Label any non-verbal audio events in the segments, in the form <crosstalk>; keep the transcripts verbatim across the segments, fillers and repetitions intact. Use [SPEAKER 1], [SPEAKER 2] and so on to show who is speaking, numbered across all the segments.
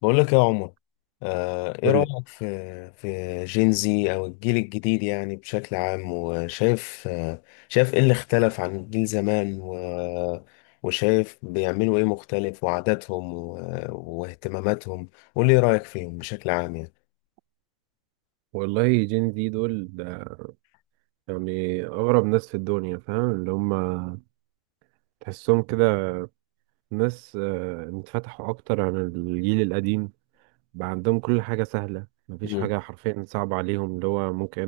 [SPEAKER 1] بقول لك يا عمر. آه، ايه
[SPEAKER 2] قول لي.
[SPEAKER 1] رأيك في في جينزي او الجيل الجديد يعني بشكل عام، وشايف آه، شايف ايه اللي اختلف عن الجيل زمان و- وشايف بيعملوا ايه مختلف، وعاداتهم و- واهتماماتهم. قول لي ايه رأيك فيهم بشكل عام يعني.
[SPEAKER 2] والله جين زي دول ده يعني أغرب ناس في الدنيا، فاهم اللي هم؟ تحسهم كده ناس، آه، اتفتحوا أكتر عن الجيل القديم. بقى عندهم كل حاجة سهلة، مفيش
[SPEAKER 1] امم.
[SPEAKER 2] حاجة حرفيا صعبة عليهم. اللي هو ممكن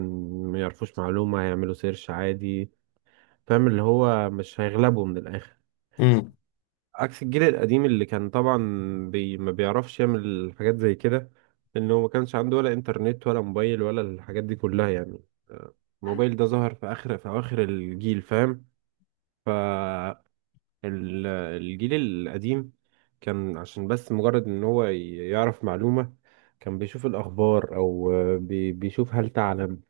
[SPEAKER 2] ما يعرفوش معلومة هيعملوا سيرش عادي. فاهم اللي هو مش هيغلبوا من الآخر، عكس الجيل القديم اللي كان طبعا بي ما بيعرفش يعمل حاجات زي كده، لأنه ما كانش عنده ولا إنترنت ولا موبايل ولا الحاجات دي كلها يعني. الموبايل ده ظهر في اخر في اواخر الجيل، فاهم؟ فالجيل القديم كان عشان بس مجرد ان هو ي- يعرف معلومة، كان بيشوف الاخبار او آه، بي- بيشوف هل تعلم،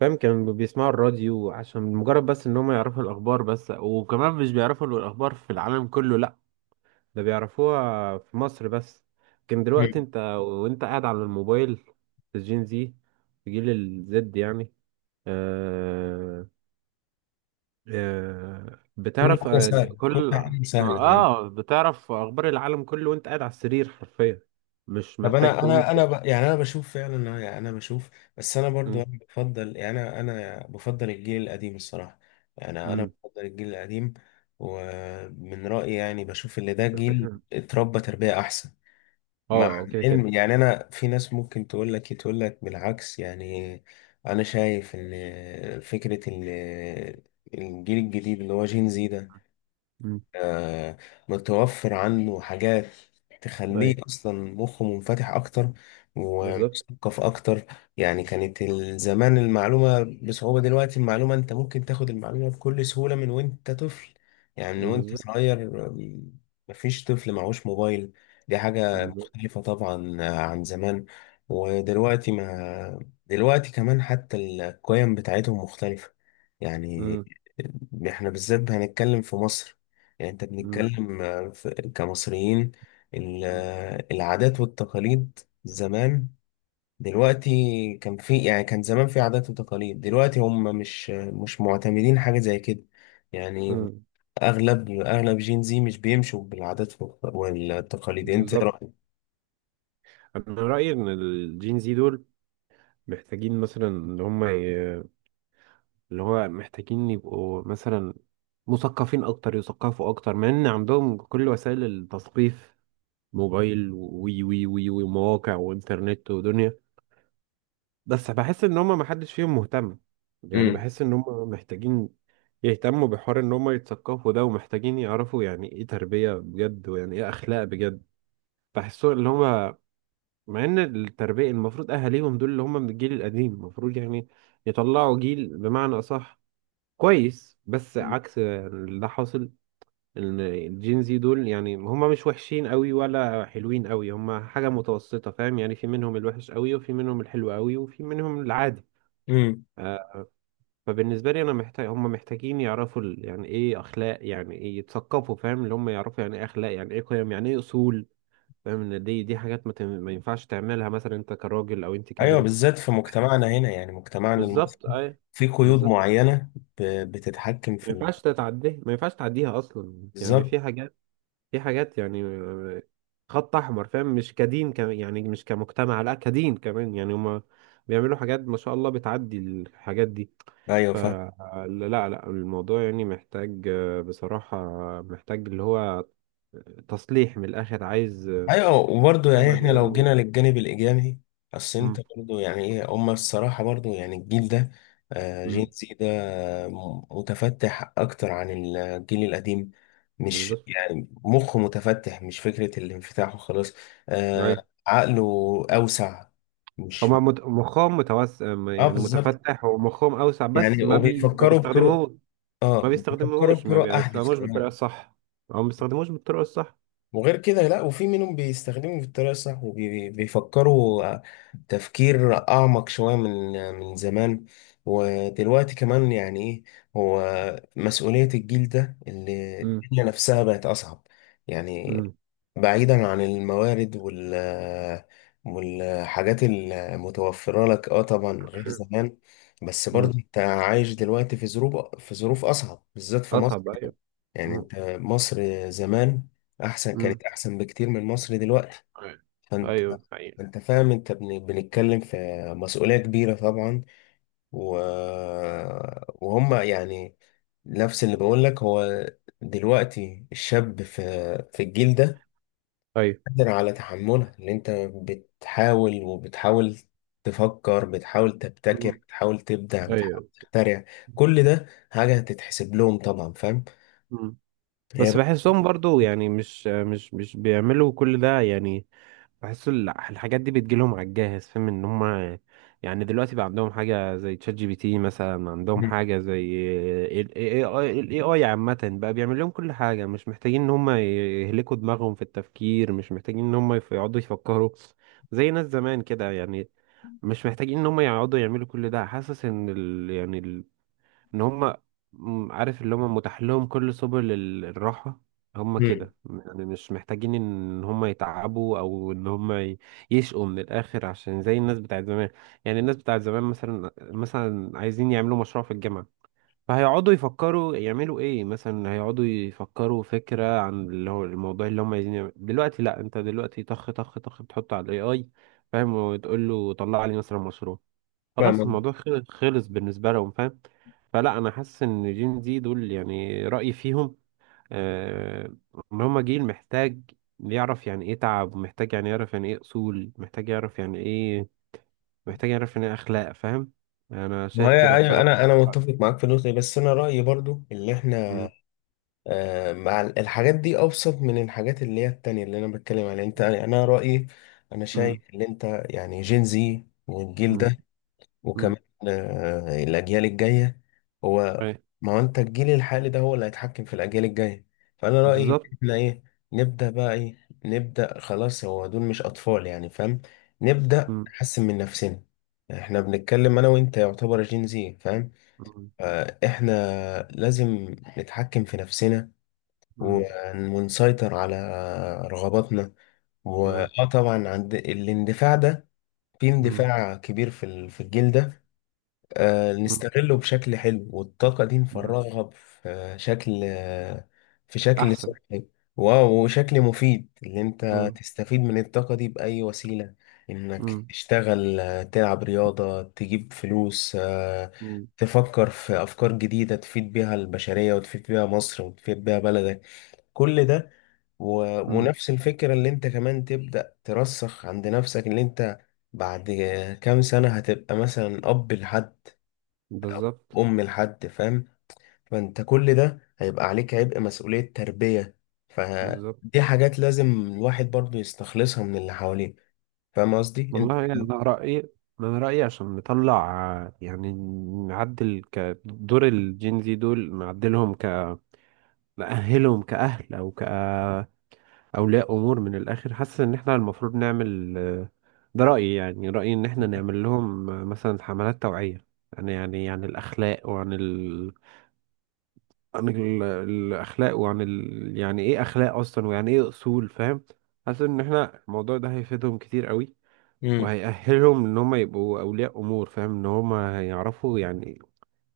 [SPEAKER 2] فاهم؟ كانوا بيسمعوا الراديو عشان مجرد بس ان هم يعرفوا الاخبار بس، وكمان مش بيعرفوا الاخبار في العالم كله لا، ده بيعرفوها في مصر بس. لكن دلوقتي
[SPEAKER 1] امم.
[SPEAKER 2] انت وانت قاعد على الموبايل في الجين زي، في جيل الزد يعني. آه. آه،
[SPEAKER 1] كل
[SPEAKER 2] بتعرف
[SPEAKER 1] حاجة
[SPEAKER 2] آه، ج-
[SPEAKER 1] سهلة، كل
[SPEAKER 2] كل.
[SPEAKER 1] حاجة سهلة يعني.
[SPEAKER 2] اه، بتعرف اخبار العالم كله وانت قاعد على السرير حرفيا، مش
[SPEAKER 1] طب
[SPEAKER 2] محتاج
[SPEAKER 1] انا
[SPEAKER 2] تقوم.
[SPEAKER 1] انا انا ب... يعني انا بشوف فعلا، يعني انا بشوف. بس انا
[SPEAKER 2] م-
[SPEAKER 1] برضو انا بفضل، يعني انا انا بفضل الجيل القديم الصراحه. يعني انا
[SPEAKER 2] م-
[SPEAKER 1] بفضل الجيل القديم. ومن رايي يعني بشوف ان ده جيل
[SPEAKER 2] <coughs>
[SPEAKER 1] اتربى تربيه احسن، مع
[SPEAKER 2] اه، أو كده
[SPEAKER 1] العلم.
[SPEAKER 2] كده.
[SPEAKER 1] يعني انا في ناس ممكن تقول لك تقول لك بالعكس يعني. انا شايف ان فكره ان الجيل الجديد اللي هو جين زي ده،
[SPEAKER 2] م.
[SPEAKER 1] آه، متوفر عنه حاجات تخليه
[SPEAKER 2] ايوه،
[SPEAKER 1] أصلا مخه منفتح أكتر
[SPEAKER 2] بالظبط،
[SPEAKER 1] ومثقف أكتر. يعني كانت ال- زمان المعلومة بصعوبة، دلوقتي المعلومة أنت ممكن تاخد المعلومة بكل سهولة من وأنت طفل، يعني من وأنت
[SPEAKER 2] بالظبط،
[SPEAKER 1] صغير. آم، مفيش طفل معهوش موبايل. دي حاجة
[SPEAKER 2] بالظبط.
[SPEAKER 1] مختلفة طبعا آه، عن زمان. ودلوقتي ما، دلوقتي كمان حتى القيم بتاعتهم مختلفة يعني.
[SPEAKER 2] م-
[SPEAKER 1] احنا بالذات هنتكلم في مصر، يعني انت
[SPEAKER 2] م-
[SPEAKER 1] بنتكلم آه، في- كمصريين. ال- آه، العادات والتقاليد زمان، دلوقتي كان في، يعني كان زمان في عادات وتقاليد. دلوقتي هم مش مش معتمدين حاجة زي كده يعني.
[SPEAKER 2] م.
[SPEAKER 1] اغلب اغلب جين زي مش بيمشوا بالعادات والتقاليد. انت ايه
[SPEAKER 2] بالظبط.
[SPEAKER 1] رأيك؟
[SPEAKER 2] انا رايي ان الجين زي دول محتاجين مثلا ان هم ي- اللي هو محتاجين يبقوا مثلا مثقفين اكتر، يثقفوا اكتر، مع ان عندهم كل وسائل التثقيف: موبايل وي وي وي وي ومواقع وانترنت ودنيا. بس بحس ان هم ما حدش فيهم مهتم. يعني
[SPEAKER 1] امم.
[SPEAKER 2] بحس ان هم محتاجين يهتموا بحوار ان هم يتثقفوا ده، ومحتاجين يعرفوا يعني ايه تربية بجد، ويعني ايه اخلاق بجد. بحسوا اللي هم، مع ان التربية المفروض اهاليهم دول اللي هم من الجيل القديم المفروض يعني يطلعوا جيل بمعنى اصح كويس، بس عكس اللي حاصل. الجين زي دول يعني هما مش وحشين قوي ولا حلوين قوي، هما حاجة متوسطة، فاهم؟ يعني في منهم الوحش قوي وفي منهم الحلو قوي وفي منهم العادي.
[SPEAKER 1] امم.
[SPEAKER 2] آه، فبالنسبة لي أنا محتاج، هما محتاجين يعرفوا ال- يعني إيه أخلاق، يعني إيه يتثقفوا، فاهم اللي هما يعرفوا يعني إيه أخلاق، يعني إيه قيم، يعني إيه أصول، فاهم؟ إن دي دي حاجات ما, تم- ما ينفعش تعملها مثلا أنت كراجل أو أنت
[SPEAKER 1] ايوه،
[SPEAKER 2] كبنت.
[SPEAKER 1] بالذات في مجتمعنا هنا، يعني مجتمعنا المصري
[SPEAKER 2] بالظبط، أي.
[SPEAKER 1] في قيود
[SPEAKER 2] بالظبط.
[SPEAKER 1] معينة ب- بتتحكم
[SPEAKER 2] ما
[SPEAKER 1] في
[SPEAKER 2] ينفعش
[SPEAKER 1] ال-
[SPEAKER 2] تتعديها، ما ينفعش تعديها أصلا، يعني
[SPEAKER 1] بالظبط.
[SPEAKER 2] في حاجات، في حاجات يعني خط احمر، فاهم؟ مش كدين كمان، يعني مش كمجتمع لا، كدين كمان يعني. هما بيعملوا حاجات ما شاء الله، بتعدي الحاجات دي.
[SPEAKER 1] ايوه فاهم.
[SPEAKER 2] فلا لا لا، الموضوع يعني محتاج، آه، بصراحة محتاج اللي هو تصليح من الاخر، عايز آه،
[SPEAKER 1] ايوه، وبرضه
[SPEAKER 2] زي
[SPEAKER 1] يعني
[SPEAKER 2] ما
[SPEAKER 1] احنا لو
[SPEAKER 2] بيقولوا.
[SPEAKER 1] جينا للجانب الايجابي. بس
[SPEAKER 2] مم،
[SPEAKER 1] انت برضه يعني ايه هما، الصراحه برضه يعني الجيل ده، آه، جين
[SPEAKER 2] مم،
[SPEAKER 1] زي ده م- متفتح اكتر عن الجيل القديم. مش
[SPEAKER 2] بالظبط.
[SPEAKER 1] يعني مخه متفتح، مش فكره الانفتاح وخلاص،
[SPEAKER 2] أيوة.
[SPEAKER 1] آه، عقله اوسع. مش،
[SPEAKER 2] هما مت- مخهم متوسع،
[SPEAKER 1] اه
[SPEAKER 2] يعني
[SPEAKER 1] بالظبط.
[SPEAKER 2] متفتح ومخهم اوسع، بس
[SPEAKER 1] يعني
[SPEAKER 2] ما بي ما
[SPEAKER 1] وبيفكروا بطرق،
[SPEAKER 2] بيستخدموه. ما
[SPEAKER 1] اه بيفكروا
[SPEAKER 2] بيستخدموهوش ما
[SPEAKER 1] بطرق احدث
[SPEAKER 2] بيستخدموش بالطريقة
[SPEAKER 1] كمان.
[SPEAKER 2] الصح، او ما بيستخدموش بالطريقة الصح.
[SPEAKER 1] وغير كده لا، وفي منهم بيستخدموا بالطريقة الصح وبيفكروا تفكير أعمق شوية من، من زمان. ودلوقتي كمان يعني إيه، هو مسؤولية الجيل ده اللي الدنيا نفسها بقت أصعب، يعني
[SPEAKER 2] مم.
[SPEAKER 1] بعيدا عن الموارد وال والحاجات المتوفرة لك، اه طبعا غير زمان. بس
[SPEAKER 2] مم.
[SPEAKER 1] برضه انت عايش دلوقتي في ظروف في ظروف أصعب بالذات في مصر.
[SPEAKER 2] أصعب، أيوه.
[SPEAKER 1] يعني
[SPEAKER 2] مم.
[SPEAKER 1] انت، مصر زمان احسن،
[SPEAKER 2] مم.
[SPEAKER 1] كانت احسن بكتير من مصر دلوقتي.
[SPEAKER 2] أيوه،
[SPEAKER 1] فانت،
[SPEAKER 2] أيوه، أيوه،
[SPEAKER 1] انت فاهم، انت بن- بنتكلم في مسؤولية كبيرة طبعا، و... وهم يعني نفس اللي بقول لك. هو دلوقتي الشاب في، في الجيل ده
[SPEAKER 2] أيوه.
[SPEAKER 1] قادر على تحملها، اللي انت بتحاول وبتحاول تفكر، بتحاول تبتكر،
[SPEAKER 2] مم.
[SPEAKER 1] بتحاول تبدع، بتحاول
[SPEAKER 2] أيوه.
[SPEAKER 1] تخترع. كل ده حاجة هتتحسب لهم طبعا، فاهم.
[SPEAKER 2] مم.
[SPEAKER 1] هي
[SPEAKER 2] بس
[SPEAKER 1] بقى-
[SPEAKER 2] بحسهم برضو، يعني مش مش مش بيعملوا كل ده يعني. بحس ال- الحاجات دي بتجيلهم على الجاهز، فاهم ان هم، يعني دلوقتي بقى عندهم حاجة زي تشات جي بي تي مثلا، عندهم حاجة زي ال إيه آي. ال إيه آي عامة بقى بيعمل لهم كل حاجة، مش محتاجين ان هم يهلكوا دماغهم في التفكير، مش محتاجين ان هم يف- يقعدوا يفكروا زي ناس زمان كده يعني، مش محتاجين ان هم يقعدوا يعملوا كل ده. حاسس ان ال، يعني ان هم، م- عارف اللي هم متاح لهم كل سبل ال- الراحة، هم
[SPEAKER 1] مم.
[SPEAKER 2] كده يعني. مش محتاجين ان هم يتعبوا او ان هم ي- يشقوا من الاخر عشان زي الناس بتاعت زمان. يعني الناس بتاعت زمان مثلا، مثلا عايزين يعملوا مشروع في الجامعة، فهيقعدوا يفكروا يعملوا ايه، مثلا هيقعدوا يفكروا فكرة عن اللي هو الموضوع اللي هم عايزين يعملوا. دلوقتي لا، انت دلوقتي طخ طخ طخ بتحطه على الاي اي، فاهم؟ وتقول له طلع لي مثلا مشروع، خلاص
[SPEAKER 1] فاهم.
[SPEAKER 2] الموضوع خل- خلص بالنسبة لهم، فاهم؟ فلا، أنا حاسس إن جين زي دول يعني رأيي فيهم آه إن هما جيل محتاج يعرف يعني إيه تعب، ومحتاج يعني يعرف يعني إيه أصول، محتاج يعرف يعني إيه، محتاج يعرف يعني إيه أخلاق، فاهم؟ أنا
[SPEAKER 1] ما
[SPEAKER 2] شايف
[SPEAKER 1] هي،
[SPEAKER 2] كده
[SPEAKER 1] ايوه،
[SPEAKER 2] بصراحة.
[SPEAKER 1] انا انا متفق معاك في النقطه دي. بس انا رايي برضو اللي احنا
[SPEAKER 2] مم.
[SPEAKER 1] آه، مع ال- الحاجات دي ابسط من الحاجات اللي هي التانية اللي انا بتكلم عليها، انت. انا رايي انا شايف
[SPEAKER 2] مم.
[SPEAKER 1] ان انت، يعني جين زي والجيل
[SPEAKER 2] مم.
[SPEAKER 1] ده،
[SPEAKER 2] مم.
[SPEAKER 1] وكمان آه، الأجيال الجاية هو،
[SPEAKER 2] أي.
[SPEAKER 1] ما هو أنت الجيل الحالي ده هو اللي هيتحكم في الأجيال الجاية. فأنا رأيي إن
[SPEAKER 2] بالظبط.
[SPEAKER 1] إحنا إيه، نبدأ بقى إيه، نبدأ خلاص، هو دول مش أطفال يعني، فاهم. نبدأ
[SPEAKER 2] مم.
[SPEAKER 1] نحسن من نفسنا. إحنا بنتكلم أنا وأنت يعتبر جين زي، فاهم.
[SPEAKER 2] مم.
[SPEAKER 1] آه، إحنا لازم نتحكم في نفسنا ون-
[SPEAKER 2] مم.
[SPEAKER 1] ونسيطر على رغباتنا.
[SPEAKER 2] مم.
[SPEAKER 1] وآه طبعا عند الاندفاع ده، في
[SPEAKER 2] مم.
[SPEAKER 1] اندفاع كبير في ال- في الجيل ده، آه، نستغله بشكل حلو والطاقة دي
[SPEAKER 2] مم.
[SPEAKER 1] نفرغها في شكل، آه، في شكل
[SPEAKER 2] أحسن.
[SPEAKER 1] صحي واو وشكل مفيد اللي انت
[SPEAKER 2] مم.
[SPEAKER 1] تستفيد من الطاقة دي بأي وسيلة، انك
[SPEAKER 2] مم.
[SPEAKER 1] تشتغل، آه، تلعب رياضة، تجيب فلوس، آه،
[SPEAKER 2] مم.
[SPEAKER 1] تفكر في أفكار جديدة تفيد بيها البشرية وتفيد بيها مصر وتفيد بيها بلدك. كل ده، و...
[SPEAKER 2] مم.
[SPEAKER 1] ونفس الفكرة اللي انت كمان تبدأ ترسخ عند نفسك، اللي انت بعد كام سنة هتبقى مثلا أب لحد،
[SPEAKER 2] بالظبط.
[SPEAKER 1] ام لحد، فاهم. فانت كل ده هيبقى عليك عبء مسؤولية تربية.
[SPEAKER 2] بالظبط.
[SPEAKER 1] فدي حاجات لازم الواحد برضو يستخلصها من اللي حواليه، فاهم قصدي انت.
[SPEAKER 2] والله يعني انا رايي، انا رايي عشان نطلع، آه، يعني نعدل كدور الجين زي دول، نعدلهم ك، نأهلهم كأهل او كأولياء امور من الاخر. حاسس ان احنا المفروض نعمل، آه، ده رايي، يعني رايي ان احنا نعمل لهم آه، مثلا حملات توعيه، يعني يعني عن الاخلاق وعن ال... عن ال... الاخلاق وعن ال... يعني ايه اخلاق اصلا، ويعني ايه اصول، فاهم؟ حاسس ان احنا الموضوع ده هيفيدهم كتير قوي،
[SPEAKER 1] امم.
[SPEAKER 2] وهيأهلهم ان هم يبقوا اولياء امور، فاهم ان هم هيعرفوا يعني،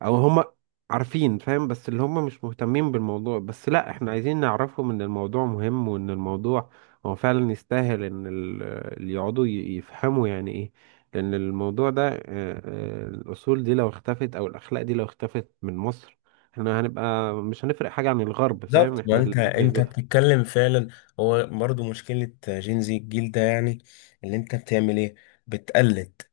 [SPEAKER 2] او هم عارفين، فاهم؟ بس اللي هم مش مهتمين بالموضوع بس. لا احنا عايزين نعرفهم ان الموضوع مهم، وان الموضوع هو فعلا يستاهل ان ال- اللي يقعدوا ي- يفهموا يعني ايه، لان الموضوع ده آه، آه، الاصول دي لو اختفت او الاخلاق دي لو اختفت من مصر، احنا هنبقى مش هنفرق حاجة عن الغرب، فاهم؟
[SPEAKER 1] بالظبط، ما
[SPEAKER 2] احنا ال...
[SPEAKER 1] انت
[SPEAKER 2] ب-
[SPEAKER 1] انت
[SPEAKER 2] ب-
[SPEAKER 1] بتتكلم فعلا، هو برضو مشكلة جين زي الجيل ده يعني. اللي انت بتعمل ايه، بتقلد.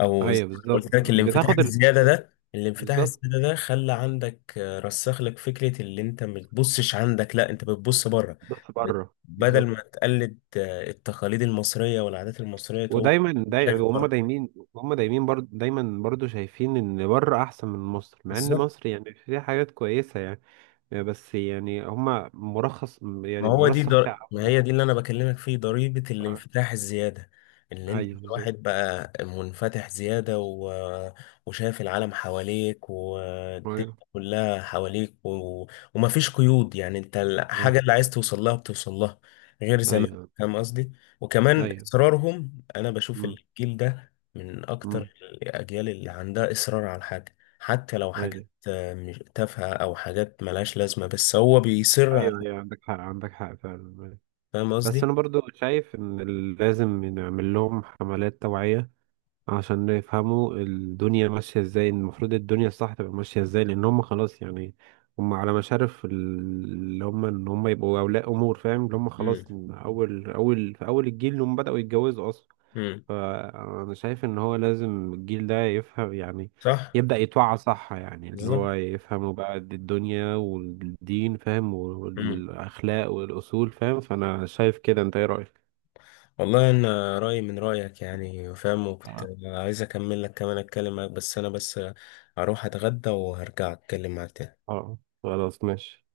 [SPEAKER 1] او زي
[SPEAKER 2] ايوه
[SPEAKER 1] ما
[SPEAKER 2] بالظبط،
[SPEAKER 1] قلت لك، الانفتاح
[SPEAKER 2] بتاخد ال...
[SPEAKER 1] الزياده ده الانفتاح
[SPEAKER 2] بالظبط،
[SPEAKER 1] الزياده ده خلى عندك، آه، رسخ لك فكره اللي انت ما بتبصش عندك، لا انت بتبص بره.
[SPEAKER 2] بس
[SPEAKER 1] بت-
[SPEAKER 2] بره.
[SPEAKER 1] بدل
[SPEAKER 2] بالظبط.
[SPEAKER 1] ما تقلد آه، التقاليد المصريه والعادات المصريه، تقوم
[SPEAKER 2] ودايما داي...
[SPEAKER 1] شايف
[SPEAKER 2] وهم
[SPEAKER 1] بره.
[SPEAKER 2] دايمين، هم دايمين برضو، دايما برضو شايفين ان بره احسن من مصر، مع ان
[SPEAKER 1] بالظبط.
[SPEAKER 2] مصر يعني فيها حاجات كويسة يعني. آه، بس يعني هم مرخص،
[SPEAKER 1] ما
[SPEAKER 2] يعني
[SPEAKER 1] هو دي
[SPEAKER 2] مرسخ في
[SPEAKER 1] در... ما
[SPEAKER 2] عقلها.
[SPEAKER 1] هي دي اللي انا بكلمك فيه، ضريبة
[SPEAKER 2] آه.
[SPEAKER 1] الانفتاح الزيادة، اللي انت
[SPEAKER 2] ايوه بالظبط.
[SPEAKER 1] الواحد بقى منفتح زيادة، و... وشايف العالم حواليك والدنيا
[SPEAKER 2] ايوه.
[SPEAKER 1] كلها حواليك، و... ومفيش قيود، يعني انت
[SPEAKER 2] آه.
[SPEAKER 1] الحاجة اللي عايز توصل لها بتوصل لها غير زمان.
[SPEAKER 2] ايوه،
[SPEAKER 1] فاهم قصدي. وكمان
[SPEAKER 2] ايوه.
[SPEAKER 1] اصرارهم، انا بشوف
[SPEAKER 2] امم.
[SPEAKER 1] الجيل ده من
[SPEAKER 2] امم.
[SPEAKER 1] اكتر الاجيال اللي عندها اصرار على الحاجة، حتى لو
[SPEAKER 2] ايوه،
[SPEAKER 1] حاجات آه، مش- تافهة او حاجات ملهاش لازمة، بس هو بيصر على.
[SPEAKER 2] ايوه، ايوه، عندك حق، عندك حق فعلا. أيوه.
[SPEAKER 1] فاهم
[SPEAKER 2] بس
[SPEAKER 1] قصدي.
[SPEAKER 2] انا برضو شايف ان لازم نعمل لهم حملات توعية، عشان يفهموا الدنيا ماشية ازاي، المفروض الدنيا الصح تبقى ماشية ازاي، لأن هم خلاص يعني. هم على مشارف ال- اللي هم إن هم يبقوا أولياء أمور، فاهم اللي هم خلاص
[SPEAKER 1] امم.
[SPEAKER 2] أول أول في أول الجيل اللي هم بدأوا يتجوزوا أصلا.
[SPEAKER 1] امم.
[SPEAKER 2] فأنا شايف إن هو لازم الجيل ده يفهم يعني،
[SPEAKER 1] صح.
[SPEAKER 2] يبدأ يتوعى صح، يعني اللي
[SPEAKER 1] بالظبط.
[SPEAKER 2] هو يفهموا بقى الدنيا والدين، فاهم؟
[SPEAKER 1] امم.
[SPEAKER 2] والأخلاق والأصول، فاهم؟ فأنا شايف كده، أنت إيه رأيك؟
[SPEAKER 1] والله انا رايي من رايك يعني، فاهم، وكنت
[SPEAKER 2] آه.
[SPEAKER 1] عايز اكمل لك كمان اتكلم معاك، بس انا بس اروح اتغدى وهرجع اتكلم معاك تاني.
[SPEAKER 2] اه خلاص، ماشي.